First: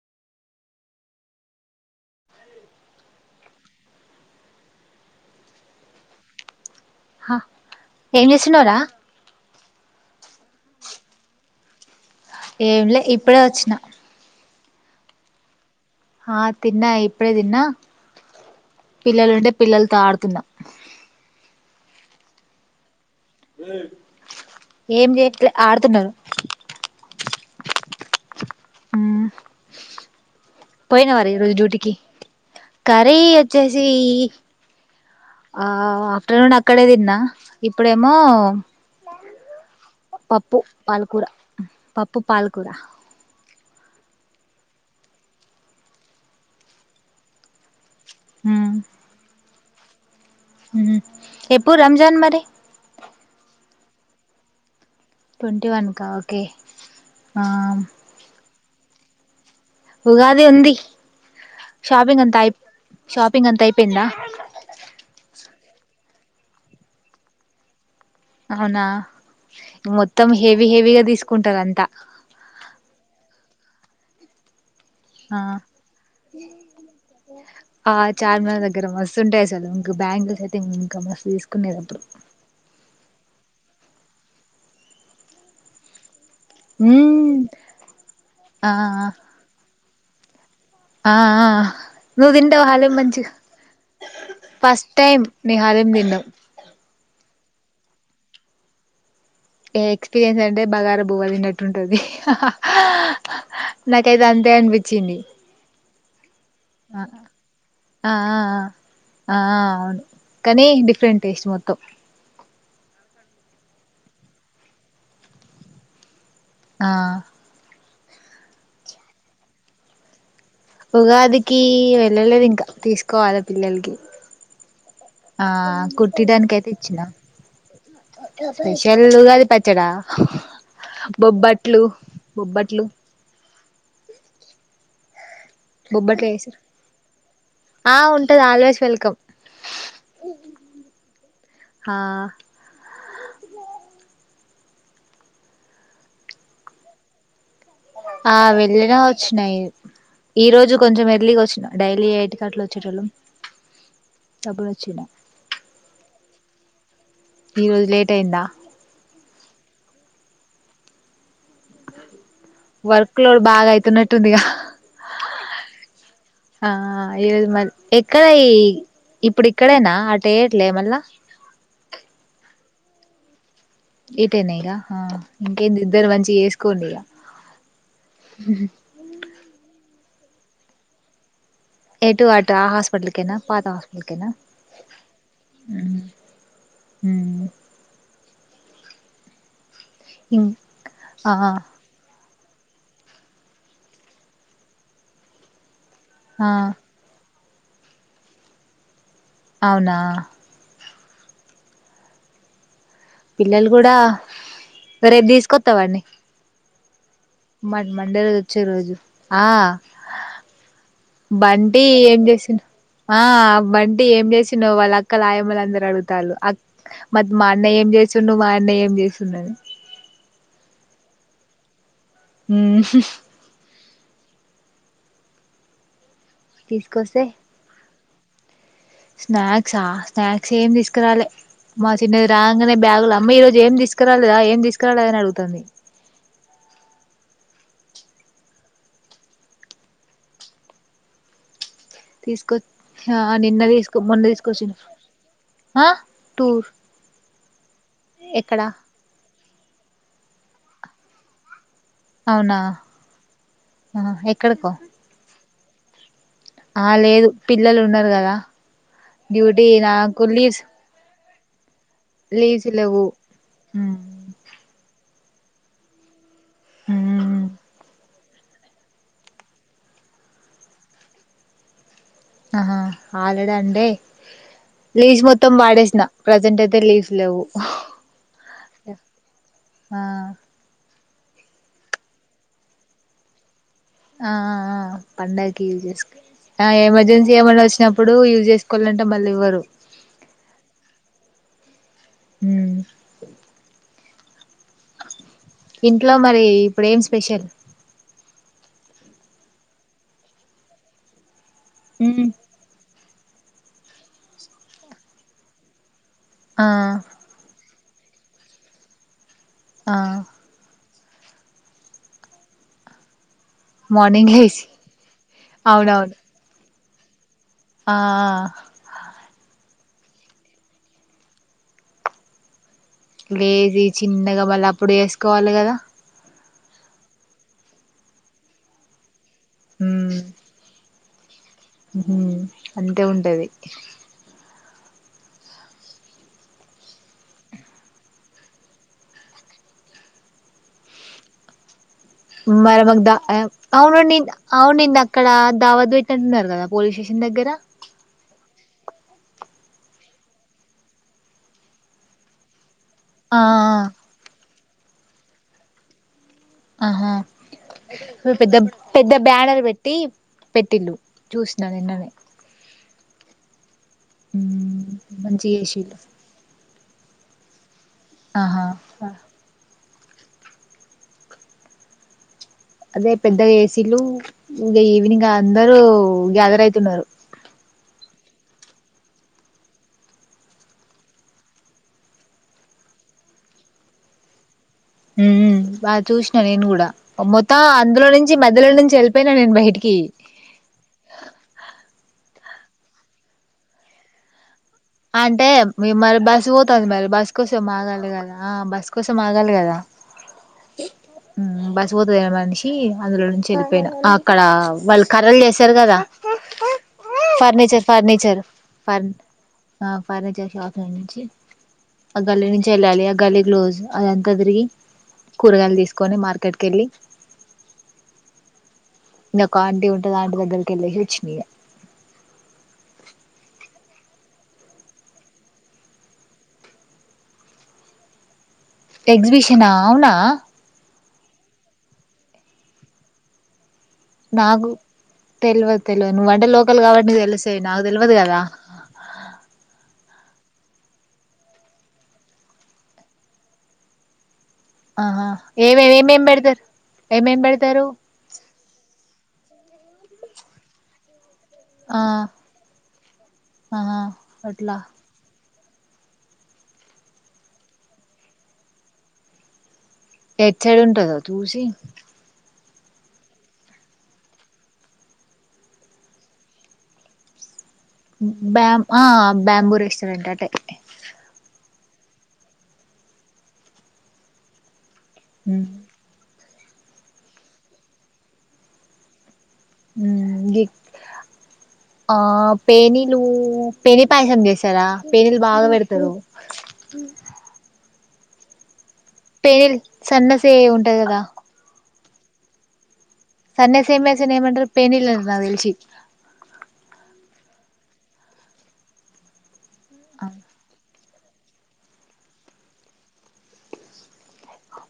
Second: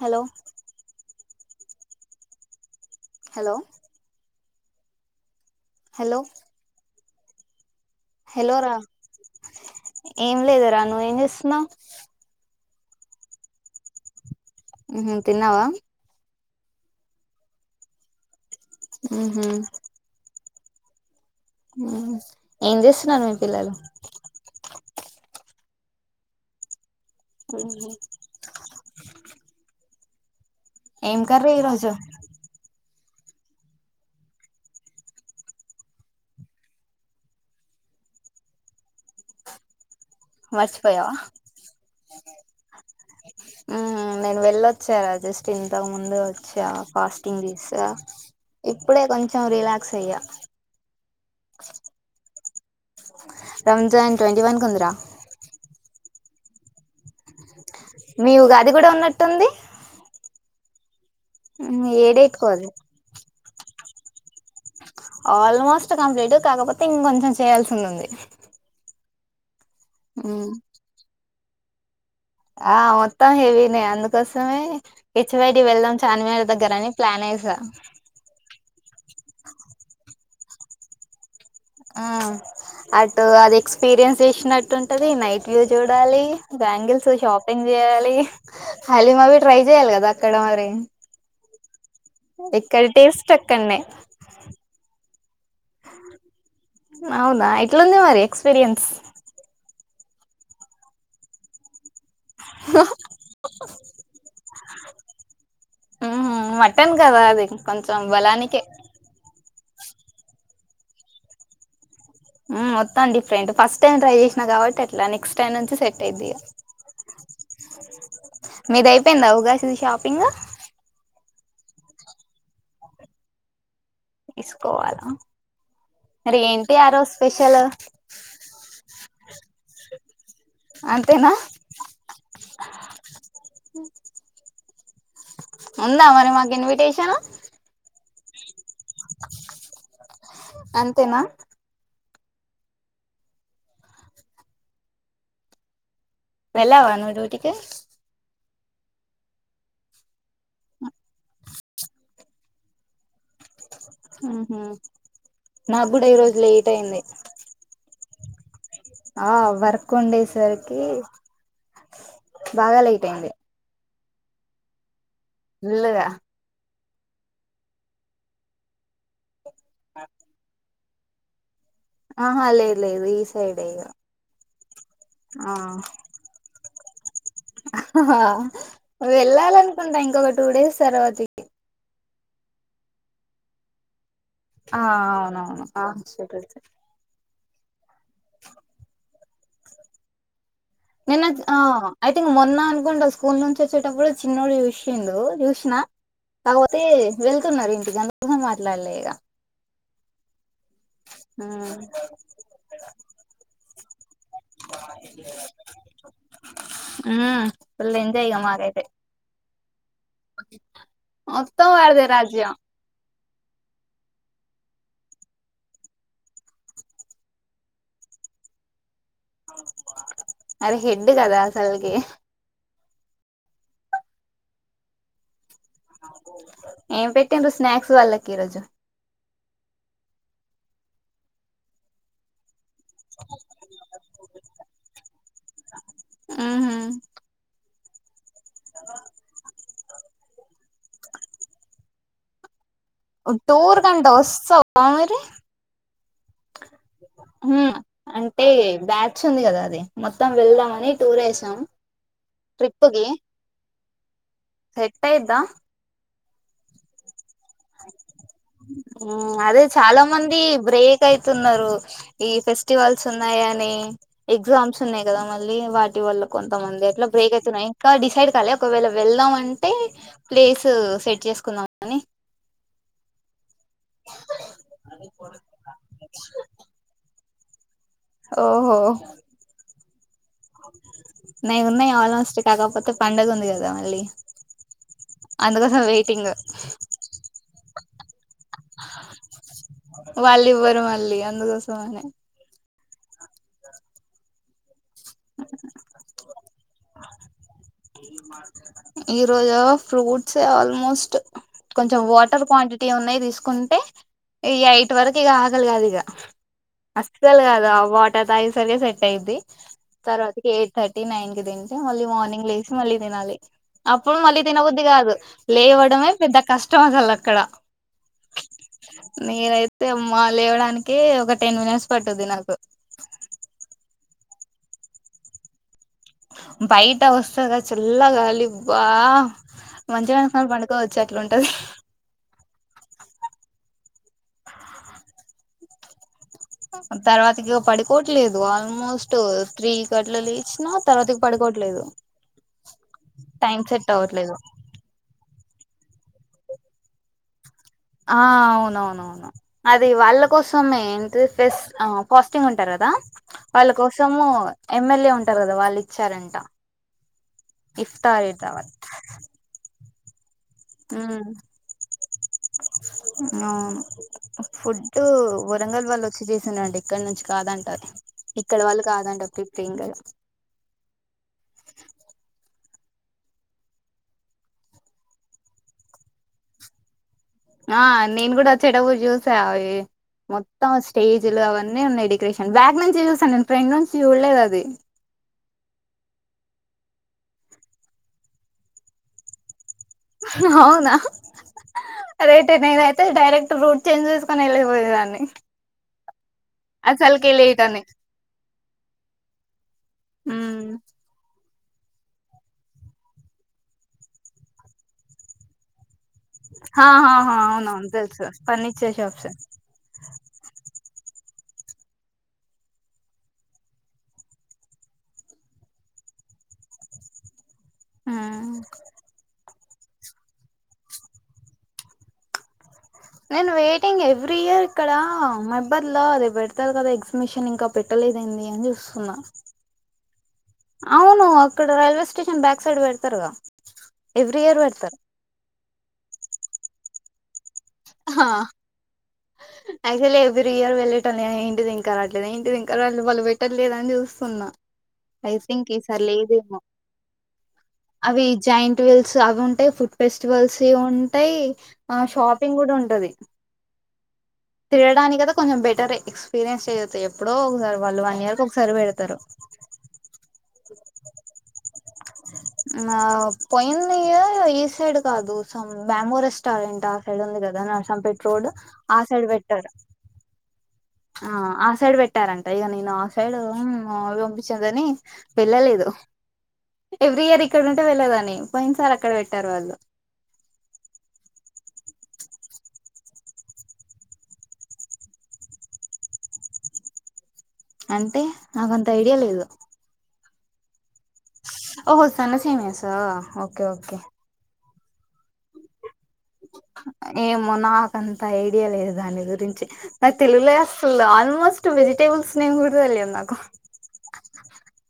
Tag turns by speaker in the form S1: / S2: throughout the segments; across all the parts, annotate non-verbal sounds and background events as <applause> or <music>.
S1: Hello hello hello
S2: హ ఏం జేసునవ్ రా
S1: ఏం లేదరా నువ్వు ఏం చేస్తున్నావ్
S2: ఏంలే ఇప్పుడే అచ్చిన
S1: ఉహు తిన్నావా
S2: ఆ తిన్నా ఇప్పుడే దిన్నా
S1: ఉహు
S2: పిల్లలుంటే పిల్లలతో ఆడుతున్న.
S1: ఏం జేస్ తున్నరు మీ పిల్లలు
S2: ఏం జెట్లే ఆడుతున్నారు
S1: ఉ
S2: పోయిన
S1: ఏం
S2: వర ఈ
S1: కర్రీ
S2: రోజు
S1: ఈరోజు
S2: డ్యూటీకి కర్రీ ఒచ్చేసి ఆ ఆఫ్టర్నూన్ అక్కడే తిన్నా ఇప్పుడేమో పప్పు
S1: మర్చిపోయావా
S2: పాల్కూర పప్పు పాల్కూర.
S1: ఊమ్ నేను వెళ్ళొచ్చా జస్ట్ ఇంతకు ముందు వచ్చా ఫాస్టింగ్ దీసా ఇప్పుడే కొంచెం రిలా క్స్కి ఇగ
S2: ఊ ఎప్పుడు రంజాన్ మరి
S1: రంజాన్ ట్వంటీ వన్ కుందిరా
S2: ట్వంటీ వన్కా ఓకే ఆ
S1: మీ ఉగాది గూడా ఉన్నట్టుంది
S2: ఉగాది ఉంది
S1: ఊ ఏడేట్కొ అది
S2: పింగ్ అంతయిపోయిందా
S1: ఆల్మోస్ట్ కంప్లీట్ కాకపోతే ఇంకొంచెం చేయాల్సింది ఉంది
S2: అవునా - <unintelligible> మొత్తం హెవీ హెవీగా దీస్ కుంటదంతా
S1: ఆ మొత్తం హెవీనే అందుకోసమే
S2: ఆ
S1: హెచ్వైడి వెళ్దాం చార్మినార్ దగ్గర అని ప్లాన్ వేసా
S2: ఆ చార్మినార్ దగ్గర మస్తుంటాయి చలు ఇంకా బ్యాంగూ ఇంకాఫస్
S1: ఆ అట్టు అది ఎక్స్ ఎక్స్పీరియన్స్ చేసినట్టు ఉంటుంది నైట్ వ్యూ చూడాలి బ్యాంగిల్స్
S2: మ్మ్
S1: షాపింగ్ చేయాలి
S2: ఆ
S1: హలీమాబీ ట్రై చెయ్యాలి కదా అక్కడ మరి
S2: ఆ నువ్వు తింటవు
S1: ఇక్కడ
S2: హలీమ్ మంచి
S1: టేస్ట్ అక్కడనే
S2: ఫస్ట్ టైం నీ హలీమ్ తిన్నావు
S1: అవుదా ఇట్లందే మరి ఎక్స్పీరియన్స్
S2: ఎక్స్పీరియన్స్ అంటే బగార భూవదంటట్టు నాకైతే అంతే అం చిని
S1: ఆహా మటన్ కదా అది కొంచెం
S2: ఆ
S1: బలానికే
S2: ఆ ఆ అవును కానీ డిఫరెంట్ టేస్ట్ మొత్తం
S1: మొత్తండిఫరెంట్ ఫస్ట్ టైం ట్రై చేసినా కాట్ ఎట్లా నెక్స్ట్ టైం నుంచి సెట్ అయిది
S2: ఆ
S1: మీద అయిపోయింది అవగాశది షాపింగ్
S2: క వెళ్ళలేదు ఇంకా తీసుకోవాలి పిల్లలకి
S1: తీసుకోవాలా
S2: ఆ
S1: మరి
S2: కుట్టటిడానికి అయితే
S1: ఏంటి ఆ
S2: ఇచ్చినా
S1: రోజు స్పెషల్
S2: స్పెషల్గాది పచ్చడా
S1: అంతేనా
S2: బొబ్బట్లు బొబ్బట్లు
S1: <inaudible> ఉందా
S2: బొబ్బట్లు
S1: మరి మాకు
S2: చేసిరు
S1: ఇన్విటేషన్
S2: ఆ ఉంటుది ఆలోచ వెల్కమ్
S1: అంతేనా వెళ్లావను డ్యూటీికి
S2: ఆ వెళ్ళిన వచ్చినాయి ఈ రోజు కొంచెం ఎర్లీగా వచ్చినాం డైలీ ఎయిట్ కి అట్లా వచ్చేట వాళ్ళు
S1: ఆహ నాకు కూడా ఈరోోజు లేట్ అయింది
S2: టేన్నా
S1: ఆ వర్క్ ఉండేసరికి బాగా లేట్
S2: వర్క్
S1: అయింది
S2: లోడ్ బాగాయితు న టుదిగా
S1: <unintelligible>
S2: ఆ ఈరోజు మరి ఎక్కడ ఈ ఇప్పుడు ఇక్కడేనా <unintelligible> మల్ల
S1: ఆహ లేే లేదు ఈ సైడ్
S2: <unintelligible> నయి ఆ ఇంకే ఇద్దరు మంచి చేసుకోండి ఇగా
S1: వెళ్ళాల కుంటాయి ఇంకొక టూ డేస్ తర్వాతకి
S2: ఎటు అటు ఆ హాస్పిటల్కనా పాత హాస్పిటల్కేనా
S1: ఆ అవునవును ఆ సరే అయితే
S2: ఇం ఇం
S1: నిన్న ఆ మొన్న అనుకుంటా స్కూల్ నుంచి వచ్చేటప్పుడు చిన్నడు చూసిండు చూసిన
S2: ఆ
S1: <unintelligible> వెల్ న్నారు ఇంటిక మాట్లాడలేక
S2: అవునా
S1: ఆ
S2: పిల్లలు కూడా రేపు తీసుకొస్తావాడిని మ
S1: ఫుల్
S2: మండే
S1: ఎంజాయ్ ఇగ
S2: రోజు వచ్చే
S1: మాకైతే
S2: రోజు ఆ
S1: మొత్తం
S2: బంటి
S1: వాడిదే
S2: ఏం
S1: రాజ్యం
S2: చేసిన ఆ బంటి ఏం చేసిన్నావు వాళ్ళు అక్కలా ఆయమ్మల అందరు అడుతారు మత్ మా అన్నయ ఏం చేసిండ్ మా అన్నయ ఏం చేసివు <unintelligible>
S1: <unintelligible> కదా అసలకి
S2: మ్మ్
S1: ఏం
S2: తీసుకొస్తే
S1: పెట్టింరు స్నాక్స్ వాళ్ళ కే రజు
S2: స్నాక్సా స్నాక్స్ ఏమి తీసుకురాలే మా చిన్నది రా నే బ్యాగులు అమ్మ ఈరోజ ఏం తీసుకురాలేదా ఏం తీసు <unintelligible>
S1: <unintelligible> అద
S2: తీసుకొచ్
S1: టూర్ కంట వస్తావా మరి
S2: ఆ టూర్
S1: మ్మ్ అంటే
S2: ఎక్కడా
S1: బ్యాచ్ ఉంది కదా అది మొత్తం వెళ్దాం అని టూరేసాం ట్రిప్పు గి
S2: ఆ ఎక్
S1: సెట్ అయిద్దా
S2: ఆ లేదు పిల్లలు ఉన్నారు కదా
S1: ఉమ్
S2: డ్యూటీ నాకులీజ్
S1: తున్నరు ఈ ఫెస్టివల్స్ ఉన్నాయని
S2: ఉమ్,
S1: ఎగ్జామ్స్ ఉన్నాయి కదా మళ్ళీ వాటి వల్ల కొంతమంది ఎట్లా బ్రేక్
S2: ఉమ్,
S1: అయితున్నాయి ఇంకా డిసైడ్ కలే ఒకవేళ వెళ్దాం అంటే ప్లేస్ సెట్ చేసుకుందాం అని
S2: ఆహా ఆల్రెడ అండి లీవ్స్ మొత్తం వాడేసిన ప్రజెంట్ అయితే లీవ్ లెవ్వు <inaudible>
S1: ఓహో
S2: ఆ
S1: నాయి ఉన్నాయి ఆల్మోస్ట్ కాకపోతే పండగ ఉంది కదా మళ్ళీ
S2: ఆ పండగకి
S1: అందుకోసం
S2: యూజ్ చేసుకు
S1: వెయిటింగ్
S2: ఎమర్జెన్సీ ఏమైన్నా వచ్చినప్పుడు యూజ్ చేసుకోవాలంటే మళ్ళీ ఇవ్వరు
S1: సానే
S2: మ్మ్ ఇంట్లో మరి పుడేం స్పెషల్
S1: ఈ రోజు ఆర్ ఫ్రూట్సే ఆల్మోస్ట్ కొంచెం
S2: ఉమ్,
S1: వాటర్ క్వాంటిటీ ఉన్నాయి తీస్ కుంటే ఈ ఎయిట్ వరకు ఇక ఆకలి కాదు ఇగ
S2: ఆ
S1: అస్సలు కాదా వాటర్ తాగే సరికి సెట్ అయిద్ది
S2: ఆ
S1: తర్వాతకి ఏట్ థర్టీ నైన్ కి తింట మళ్ళీ మార్నింగ్ లేస్ మళ్ళీ తినాలి అప్పుడు
S2: మార్నింగ్
S1: మళ్ళీ
S2: లేసి
S1: తినబద్ది కాదు
S2: అవునవును
S1: లేవడమే పెద్ద కష్ స్టాసాల అక్కడ
S2: ఆ ఆ
S1: తే మ్మా లేవడానికి ఒక టెన్ మినిట్స్ పట్టుద్ది నాకు
S2: బేబీ చిన్నగా మళ్ళీ అప్పుడు వేసుకోవాలి కదా
S1: బయట వస్సదా చల్ల గాలి బా మంచం ఎసుకొని పంనుకోవచ్. గట్లు ఉంటది.
S2: హు, అంతే ఉంటది.
S1: తర్వాతికి పడుకోట్లేదు ఆల్మోస్ట్ త్రీ గట్ల లేచినా తర్వాతికి పడుకోవట్లేదు.
S2: మరమగ్ ద ఆవ్
S1: టైం సెట్
S2: ఔనండి,
S1: అవ్వట్లేదు
S2: అవునింద అక్కడ దావద్ పెట్ అన్నారు కదా పోలీస్ సేషన్ దగ్గర
S1: ఆ అవునవునవును అది వాళ్ళ కోసమే ఏంటిది, ఫెస్ ఆ ఫాస్టింగ్ ఉంటారు కదా.
S2: ఆ
S1: వాళ్ళ కోసము ఎమ్మెల్యే ఉంటారు కదా వాళ్ళు ఇచ్చారంట.
S2: ఆహా
S1: ఇఫ్తార్
S2: పెద్ద
S1: దావత్
S2: పెద్ద బ్యానర్ పె ట్టి పెట్టిల్లు చూస్నా నిన్ననే
S1: నౌను ఫుడ్డు
S2: మంచిగా
S1: వరంగల్
S2: చేసిళ్ళు
S1: వాళ్ళ వచ్చి చేసినండి. ఇక్కన్నుంచి కాదంట ఇక్కడ
S2: ఆహా
S1: వాళ్ళు కాదంట తిప్ ఇంగల
S2: అదే పెద్ద ఏసీలు ఇంగ ఈవినింగ్ అందరు గ్యాదర్ అయితున్నారు.
S1: ఆ నేను కూడా చెడవు చూసా అవి, మొత్తం స్టేజులు అవన్నీ ఉన్నాయి డెకరేషన్ బ్యాక్ నుంచి చూసాను నేను ఫ్రెండ్ నుంచి చూడల్లేదు అది.
S2: హుం హుం బా చూస్న నేను కూడా మొత్తం అందులో నుంచి మధ్యలో నుంచి ఎళ్ళిపోయిన నేను బయటి
S1: అవునా అదే తే నేనైతే డైరెక్ట్ రూట్ చేంజ్ చేసుకుని ఎళ్లిపో
S2: అంటే మీ మర్ చూతాది మరి
S1: అసలుకి
S2: బస్
S1: లేట్
S2: కోసం
S1: అని
S2: ఆగాలి కదా, బస్ కోసం ఆగాలి కదా.
S1: హ్మ్
S2: బస్స్ పోతాదిగ మన్షి అందులో నుంచి ఎళ్ళిపెయిన ఆక్కడ వాళ్ళు కర్రలు చేశారు కదా.
S1: హా హా హా
S2: ఫర్నిచర్
S1: ఔనుఔను తెల్సు
S2: ఫర్నిచర్
S1: ఫర్నిచర్
S2: ఫర్
S1: షాప్స్
S2: ఆ ఫర్నీచర్ షాప్ నుంచి ఆ గల్లీ నుంచి ఎళ్ళాలి, ఆ గల్లీ క్లోజ్ అదంతా తిరిగి కూరగాయలు తీసుకొని మార్కెట్ కెళ్ళి
S1: ఉ
S2: ఒక ఆంటి ఉంటంది, అ ఆంటి దగ్గరికి ఎళ్ళెసి వచ్చినయ
S1: నేను వెయిటింగ్ ఎవ్రీ ఇయర్ ఇక్కడ మైర్బర్లో అది పెడతారు కదా, ఎగ్జిమిషన్ ఇంకా పెట్టలేద్ ఏంది అని చూ
S2: ఎగ్జిబిషనా ఔనా
S1: అవును అక్కడ రైల్వేస్టేషన్ బ్యాక్ సైడ్ పెడతారుగా ఎవ్రీ ఇయర్
S2: నాకు,
S1: పెడతారు
S2: తెల్వదు తెల్వదు నువ్వంటే లోకల్ కావా మీ తెలుస్ తే నా తెల్వదు కదా.
S1: ఇయాల వెళ్ళటం ఏంటిది ఇంకా రాట్లేదు ఏంటి ఇంకా రాట్లేదు వాళ్ళు పెట్టట్లేదని చూస్తున్నా.
S2: ఆహా
S1: ఐ థింక్
S2: ఏమేమి
S1: ఈసారి
S2: ఏమేమి
S1: లేదేమో
S2: పెడతారు ఏమేమి పెడతారు
S1: అవి జాయింట్ వెల్స్ అవి ఉంటాయి. ఫెస్టివల్స్ ఉంటాయి ఆ షాప్ ఉంటది
S2: ఆహా అట్లా
S1: తిరగడానికి కదా కొంచెం బెటర్ ఎక్స్పీరియన్స్ చేయతాయి ఎప్పుడో ఒకసారి వాళ్ళు వన్ ఇయర్ కు ఒకసారి పెడతారు.
S2: ఎడ్ సైడ్ ఉంటదో చూసి
S1: ఆ పోయింది ఇయర్ ఈ సైడ్ కాదు సమ్ బ్యాబో రెస్టారెంట్ ఆ సైడ్ ఉందికదా న సామ్ పె రాడ్డు
S2: బ్యాం
S1: ఆస్
S2: ఆ బాంబూ రెస్టోారెంట్ అటే
S1: ఆ ఆ సైడ్ పెట్టారంట ఇగ నను ఆ సైడ్ ఒంపి చందని
S2: ఉమ్
S1: వేళ్లలేదు ఎవ్రీ ఇయర్ ఇక్కడ ఉంటే వెళ్లేదాని పోయిన సార్ అక్కడ పెట్
S2: ఉ ఆ పేనీలు పెేనిపాయసం చేసారా పేనీలు బాగా పెడతారు.
S1: అంటే నాకు ఐడియా లేదు
S2: పేనిల్ సన్న సే్ ఉంటుంది కదా
S1: ఓో స్స్తనా సేమ్యా స్
S2: సన్నె సే మ్యాసిన న ఏమంటరూ పెనిలం నాకు తెలిసి
S1: అంత ఐడియా లేదు దాని గురించి నా తెలుగులో అసలు ఆ ఆల్మోస్ట్ వెజిటేబల్స్ నేమ్ కూడా తెలియదు నాకు.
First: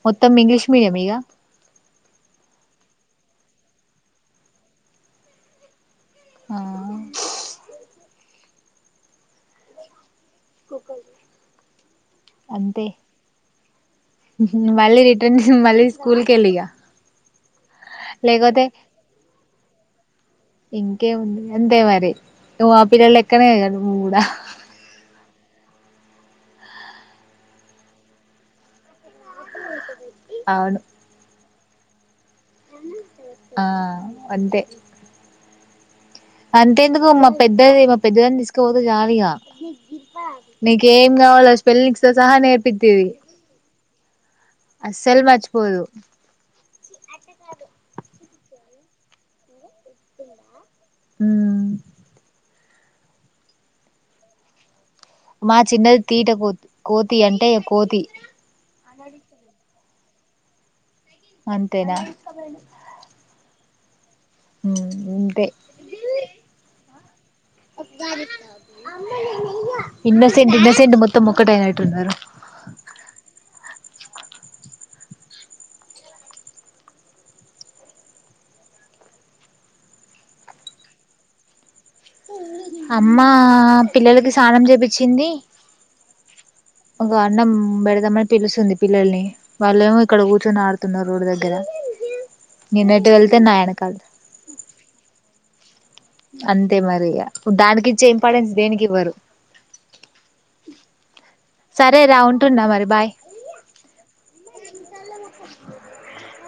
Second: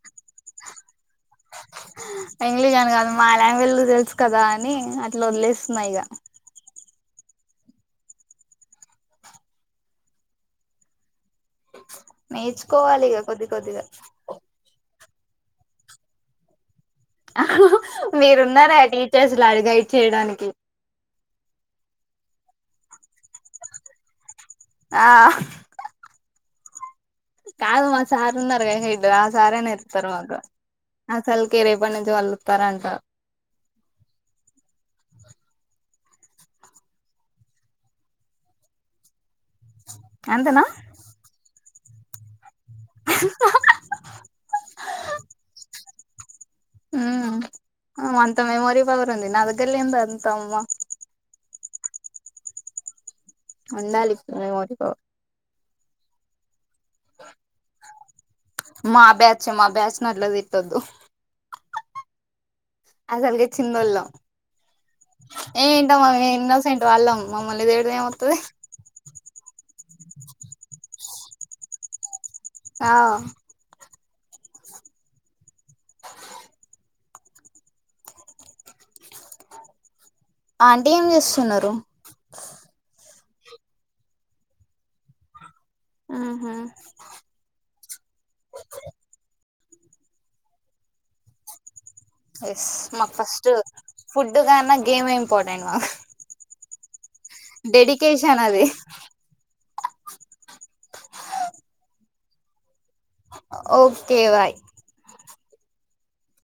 S2: మొత్తం ఇంగ్లీష్ మీడియం ఇక
S1: ఇంగ్లీష్ అని కాదు మా లాంగ్వేజ్ లో తెలుసు కదా అని అట్లా వదిలేస్తున్నా ఇక
S2: ఆ గగ
S1: నేర్చుకోవాలి ఇక కొద్ది కొద్దిగా
S2: మళ్ళీ మళ్ళీ స్కూల్కిలిగా
S1: మీరు ఉన్నారా టీచర్స్ లాగా గైడ్ చేయడానికి.
S2: మా పిల్లలు లేక్కనే నువ్వు కూడా
S1: ఆ కాదు మా సర్ ఉన్నారు గా హెడ్ ఆ సారే నేర్ తర్వాత
S2: అవును
S1: అసల కే రేపటి నుంచి వాళ్ళు పరంగ
S2: ఆ అంతే అంతే ఎందుకు మా పెద్దది మా పెద్దదని తీసుకోపోతే జాలీగా
S1: అంతేనా
S2: నీకేం కావాలస స్పెల్లింగ్స్ తో సహా న చెప్ప అస్సలు మర్చిపోదు అట్ట కాదు
S1: తా మెమోరీ పవర్ ఉంది నా దగ్గర లేద్ అంత అమ్మా
S2: హమ్
S1: ఉండాలి మెమొరీ పవర్
S2: మా చిన్నది తీట కూ కోతి అంటే ఇగ కోతి
S1: మా బ్యాచ్ మా బ్యాచ్ నీ అట్ల తిట్టొద్దు
S2: అంతేన
S1: అసల్కే చిన్నోలం
S2: మ్మ్
S1: ఏంటమ్మా మేం ఇన్నోసెంట్ వాళ్ళం మమ్మల్ని తిడితే ఏమొత్తది
S2: ఇన్నోసెట్ ఇన్నోసెంట్ మోత్ ఒకటైనట్టు ఉన్నరు
S1: ఆ ఆంటీ ఏం చేస్తున్నరు
S2: మా పిల్లలకి సానం చేపించింది
S1: ఊహూ
S2: ఒక అన్నం పెడదామని పిలుస్తుంది పిల్లల్ని వాళ్ళేమో ఇక్కడ కూర్చొని ఆడుతున్నారు రోడ్డు దగ్గర
S1: ఎస్
S2: నేనెటు
S1: మాకు
S2: వెళ్తే
S1: ఫస్ట్
S2: నా వెనకాల
S1: ఫుడ్ కన్నా గేమ్ ఇంపార్టెంట్ మాకు
S2: అంతే మరి ఇగ దానికి ఇచ్చే
S1: డెడికేషన్
S2: ఇంపార్టెన్స్
S1: అది
S2: దేనికి ఇవ్వరు సరే రా ఉంటున్న మరి బాయ్
S1: ఒకే బాయ్